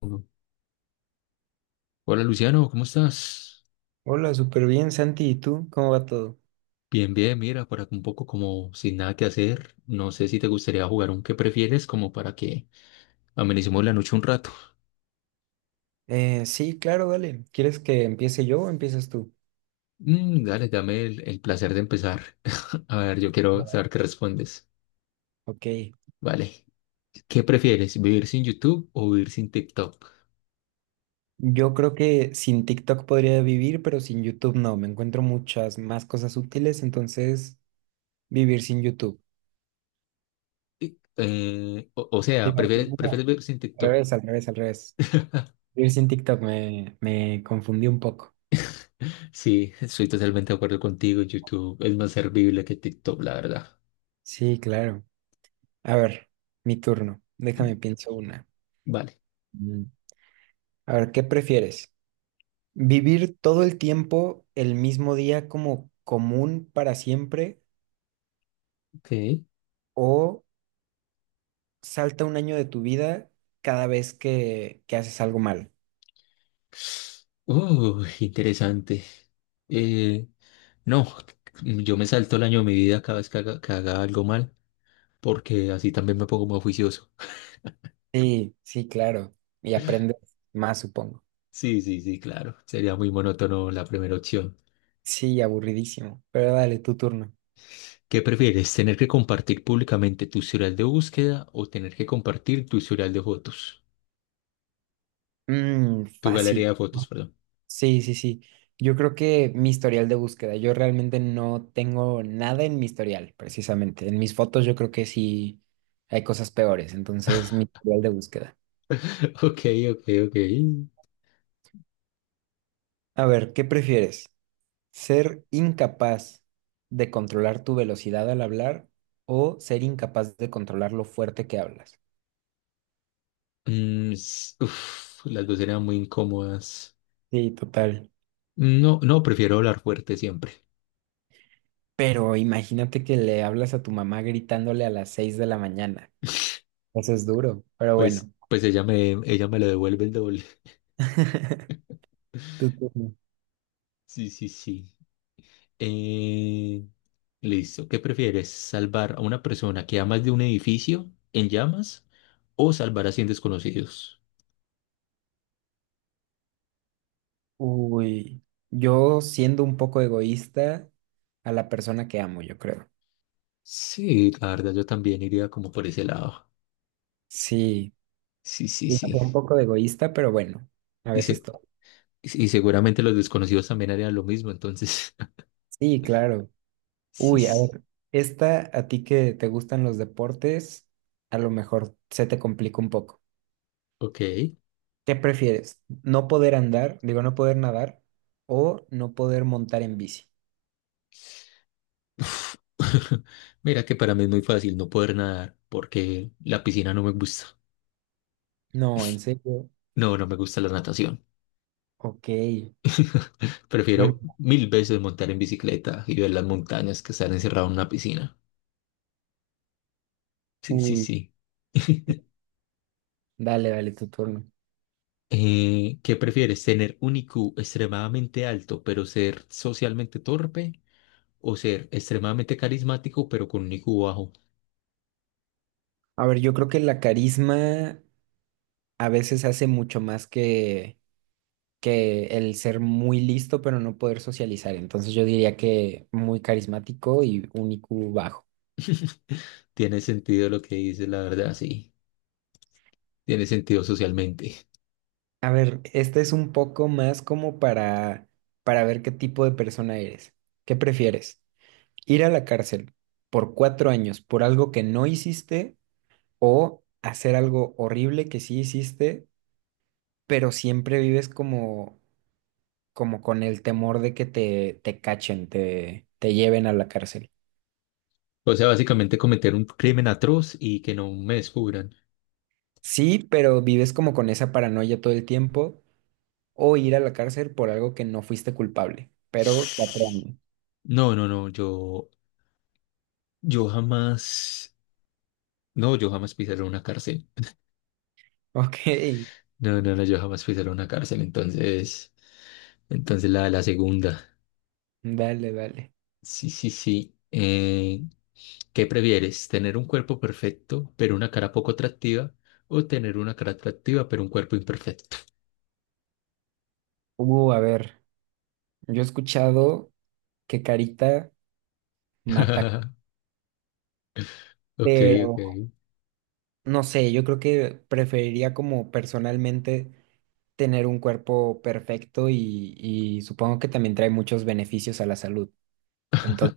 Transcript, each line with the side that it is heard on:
left: Uno. Hola Luciano, ¿cómo estás?
right: Hola, súper bien, Santi. ¿Y tú? ¿Cómo va todo?
left: Bien, bien, mira, por acá un poco como sin nada que hacer. No sé si te gustaría jugar un qué prefieres, como para que amenicemos la noche un rato.
right: Sí, claro, dale. ¿Quieres que empiece yo o empiezas tú?
left: Dale, dame el placer de empezar. A ver, yo quiero
right: Bueno.
left: saber qué respondes.
right: Ok.
left: Vale. ¿Qué prefieres, vivir sin YouTube o vivir sin TikTok?
right: Yo creo que sin TikTok podría vivir, pero sin YouTube no. Me encuentro muchas más cosas útiles, entonces vivir sin YouTube.
left: O sea,
right: Digo,
left: ¿prefieres
right: no,
left: vivir sin
right: al
left: TikTok?
right: revés, al revés, al revés. Vivir sin TikTok me confundí un poco.
left: Sí, estoy totalmente de acuerdo contigo. YouTube es más servible que TikTok, la verdad.
right: Sí, claro. A ver, mi turno. Déjame pienso una.
left: Vale.
right: Mm. A ver, ¿qué prefieres? ¿Vivir todo el tiempo el mismo día como común para siempre
left: Ok.
right: o salta un año de tu vida cada vez que haces algo mal?
left: Interesante. Eh, no, yo me salto el año de mi vida cada vez que haga algo mal, porque así también me pongo más juicioso.
right: Sí, sí, claro. Y aprendes más, supongo.
left: Sí, sí, sí, claro. Sería muy monótono la primera opción.
right: Sí, aburridísimo. Pero dale, tu turno.
left: ¿Qué prefieres, tener que compartir públicamente tu historial de búsqueda o tener que compartir tu historial de fotos? Tu galería
right: Fácil.
left: de fotos, perdón.
right: Sí, sí, sí. Yo creo que mi historial de búsqueda, yo realmente no tengo nada en mi historial, precisamente. En mis fotos yo creo que sí hay cosas peores, entonces mi historial de búsqueda.
left: Ok, ok, ok.
right: A ver, ¿qué prefieres? ¿Ser incapaz de controlar tu velocidad al hablar o ser incapaz de controlar lo fuerte que hablas?
left: Uf, las dos eran muy incómodas.
right: Sí, total.
left: No, no, prefiero hablar fuerte siempre.
right: Pero imagínate que le hablas a tu mamá gritándole a las 6 de la mañana. Eso es duro, pero
left: Pues,
right: bueno.
left: pues ella me lo devuelve el doble.
right: Tu turno.
left: Sí, sí, sí. Eh, Listo. ¿Qué prefieres? ¿Salvar a una persona que amas de un edificio en llamas o salvar a 100 desconocidos?
right: Uy, yo siendo un poco egoísta a la persona que amo, yo creo.
left: Sí, la verdad yo también iría como por ese lado.
right: Sí,
left: Sí, sí, sí.
right: un poco de egoísta, pero bueno, a
left: Y, se-
right: veces todo.
left: y seguramente los desconocidos también harían lo mismo, entonces.
right: Sí, claro.
left: Sí,
right: Uy, a
left: sí.
right: ver, esta a ti que te gustan los deportes, a lo mejor se te complica un poco.
left: Ok.
right: ¿Qué prefieres? ¿No poder andar, digo, no poder nadar o no poder montar en bici?
left: Uf. Mira que para mí es muy fácil no poder nadar porque la piscina no me gusta.
right: No, en serio.
left: No, no me gusta la natación.
right: Ok. Bueno,
left: Prefiero mil veces montar en bicicleta y ver las montañas que estar encerrado en una piscina. Sí, sí,
right: uy,
left: sí.
right: dale, dale tu turno.
left: ¿Qué prefieres? ¿Tener un IQ extremadamente alto pero ser socialmente torpe? ¿O ser extremadamente carismático pero con un IQ bajo?
right: A ver, yo creo que la carisma a veces hace mucho más que el ser muy listo, pero no poder socializar. Entonces yo diría que muy carismático y un IQ bajo.
left: Tiene sentido lo que dices, la verdad, sí. Tiene sentido socialmente.
right: A ver, este es un poco más como para ver qué tipo de persona eres. ¿Qué prefieres? ¿Ir a la cárcel por 4 años por algo que no hiciste o hacer algo horrible que sí hiciste, pero siempre vives como con el temor de que te cachen, te lleven a la cárcel?
left: O sea, básicamente cometer un crimen atroz y que no me descubran.
right: Sí, pero vives como con esa paranoia todo el tiempo o ir a la cárcel por algo que no fuiste culpable, pero 4 años.
left: No, no, no, yo jamás, no, yo jamás pisaré una cárcel.
right: Ok,
left: No, no, no, yo jamás fui solo a una cárcel, entonces, entonces la segunda.
right: dale, dale.
left: Sí, sí, sí. ¿Qué prefieres? ¿Tener un cuerpo perfecto, pero una cara poco atractiva? ¿O tener una cara atractiva, pero un cuerpo imperfecto?
right: A ver, yo he escuchado que Carita mata,
left: Ok, ok.
right: pero no sé, yo creo que preferiría como personalmente tener un cuerpo perfecto y supongo que también trae muchos beneficios a la salud. Entonces,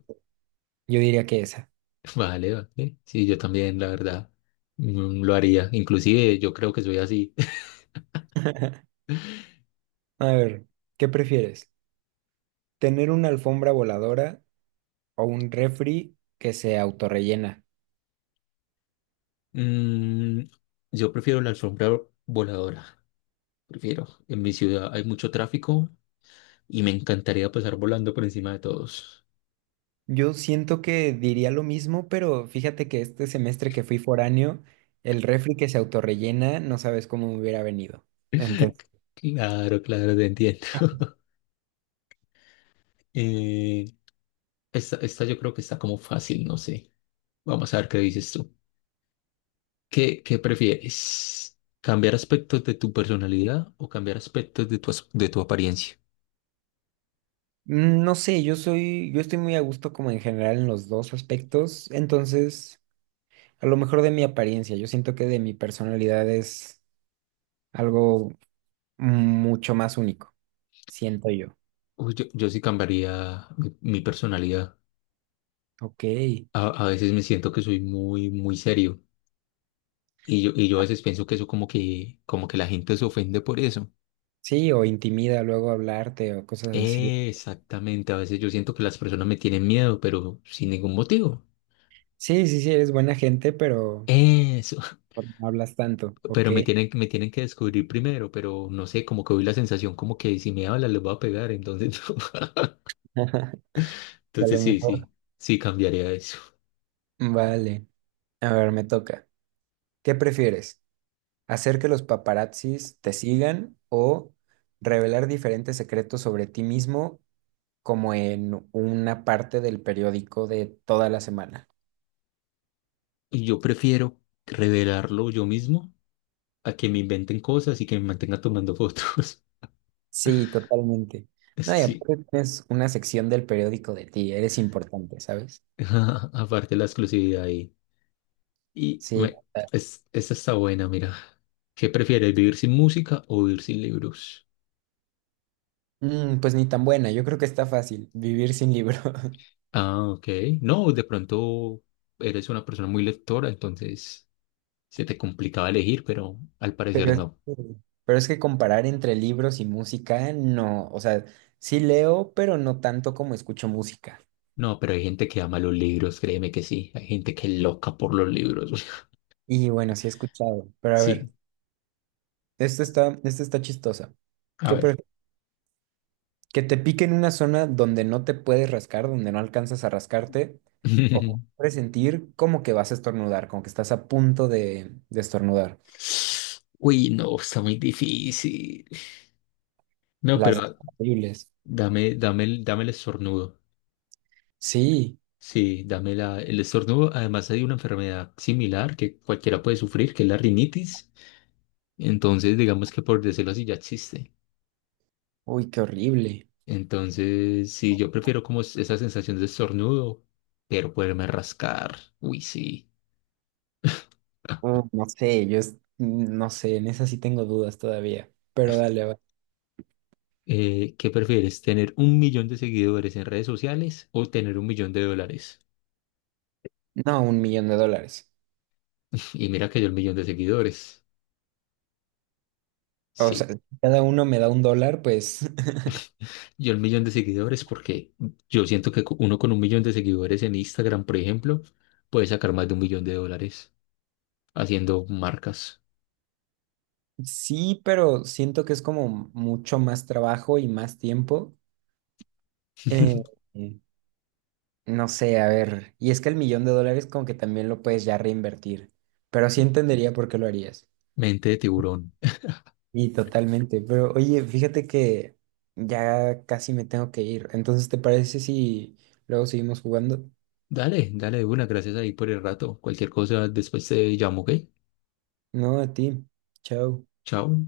right: yo diría que esa.
left: Vale, vale. Sí, yo también, la verdad, mm, lo haría. Inclusive yo creo que soy así.
right: A ver, ¿qué prefieres? ¿Tener una alfombra voladora o un refri que se autorrellena?
left: Mm, yo prefiero la alfombra voladora. Prefiero. En mi ciudad hay mucho tráfico y me encantaría pasar volando por encima de todos.
right: Yo siento que diría lo mismo, pero fíjate que este semestre que fui foráneo, el refri que se autorrellena, no sabes cómo me hubiera venido. Entonces,
left: Claro, claro, te entiendo. Eh, esta yo creo que está como fácil, no sé. Vamos a ver qué dices tú. ¿Qué prefieres? ¿Cambiar aspectos de tu personalidad o cambiar aspectos de tu apariencia?
right: mm, no sé, yo estoy muy a gusto como en general en los dos aspectos, entonces, a lo mejor de mi apariencia, yo siento que de mi personalidad es algo mucho más único, siento yo.
left: Uy, yo sí cambiaría mi personalidad.
right: Ok,
left: A veces me siento que soy muy serio. Y yo a veces pienso que eso como que la gente se ofende por eso.
right: sí, o intimida luego hablarte o cosas así.
left: Exactamente, a veces yo siento que las personas me tienen miedo, pero sin ningún motivo.
right: Sí, sí, sí, eres buena gente, pero
left: Eso.
right: no hablas tanto, ok.
left: Pero me tienen que descubrir primero, pero no sé, como que hoy la sensación como que si me hablan les voy a pegar, entonces no.
right: A lo
left: Entonces sí,
right: mejor.
left: sí, sí cambiaría eso.
right: Vale. A ver, me toca. ¿Qué prefieres? ¿Hacer que los paparazzis te sigan o revelar diferentes secretos sobre ti mismo como en una parte del periódico de toda la semana?
left: Yo prefiero revelarlo yo mismo a que me inventen cosas y que me mantenga tomando fotos.
right: Sí, totalmente. No, y
left: Sí,
right: aparte tienes una sección del periódico de ti, eres importante, ¿sabes?
left: aparte la exclusividad ahí. Y
right: Sí.
left: bueno, esa está buena, mira. ¿Qué prefieres, vivir sin música o vivir sin libros?
right: Pues ni tan buena, yo creo que está fácil vivir sin libro.
left: Ah, ok. No, de pronto eres una persona muy lectora, entonces... Se te complicaba elegir, pero al
right: Pero
left: parecer
right: es
left: no.
right: que, pero es que comparar entre libros y música, no, o sea, sí leo, pero no tanto como escucho música.
left: No, pero hay gente que ama los libros, créeme que sí. Hay gente que es loca por los libros.
right: Y bueno, sí he escuchado, pero a ver,
left: Sí,
right: esto está chistosa.
left: a
right: ¿Qué
left: ver.
right: prefieres? ¿Que te pique en una zona donde no te puedes rascar, donde no alcanzas a rascarte? ¿O presentir como que vas a estornudar, como que estás a punto de estornudar?
left: Uy, no, está muy difícil. No,
right: Las
left: pero
right: dos
left: ah,
right: horribles.
left: dame el estornudo.
right: Sí,
left: Sí, dame el estornudo. Además hay una enfermedad similar que cualquiera puede sufrir, que es la rinitis. Entonces, digamos que por decirlo así, ya existe.
right: uy, qué horrible.
left: Entonces, sí, yo prefiero esa sensación de estornudo, pero poderme rascar. Uy, sí. Ah,
right: No sé, yo no sé, en esa sí tengo dudas todavía, pero dale, va.
left: ¿Qué prefieres? ¿Tener un millón de seguidores en redes sociales o tener un millón de dólares?
right: No, 1 millón de dólares.
left: Y mira que yo el millón de seguidores.
right: O sea,
left: Sí,
right: si cada uno me da $1, pues
left: yo el millón de seguidores porque yo siento que uno con un millón de seguidores en Instagram, por ejemplo, puede sacar más de un millón de dólares haciendo marcas.
right: sí, pero siento que es como mucho más trabajo y más tiempo. Eh, eh, no sé, a ver, y es que el 1 millón de dólares como que también lo puedes ya reinvertir, pero sí entendería por qué lo harías.
left: Mente de tiburón.
right: Y totalmente, pero oye, fíjate que ya casi me tengo que ir, entonces ¿te parece si luego seguimos jugando?
left: Dale, dale de una, gracias ahí por el rato. Cualquier cosa después te llamo, ¿ok?
right: No, a ti. Chao.
left: Chao.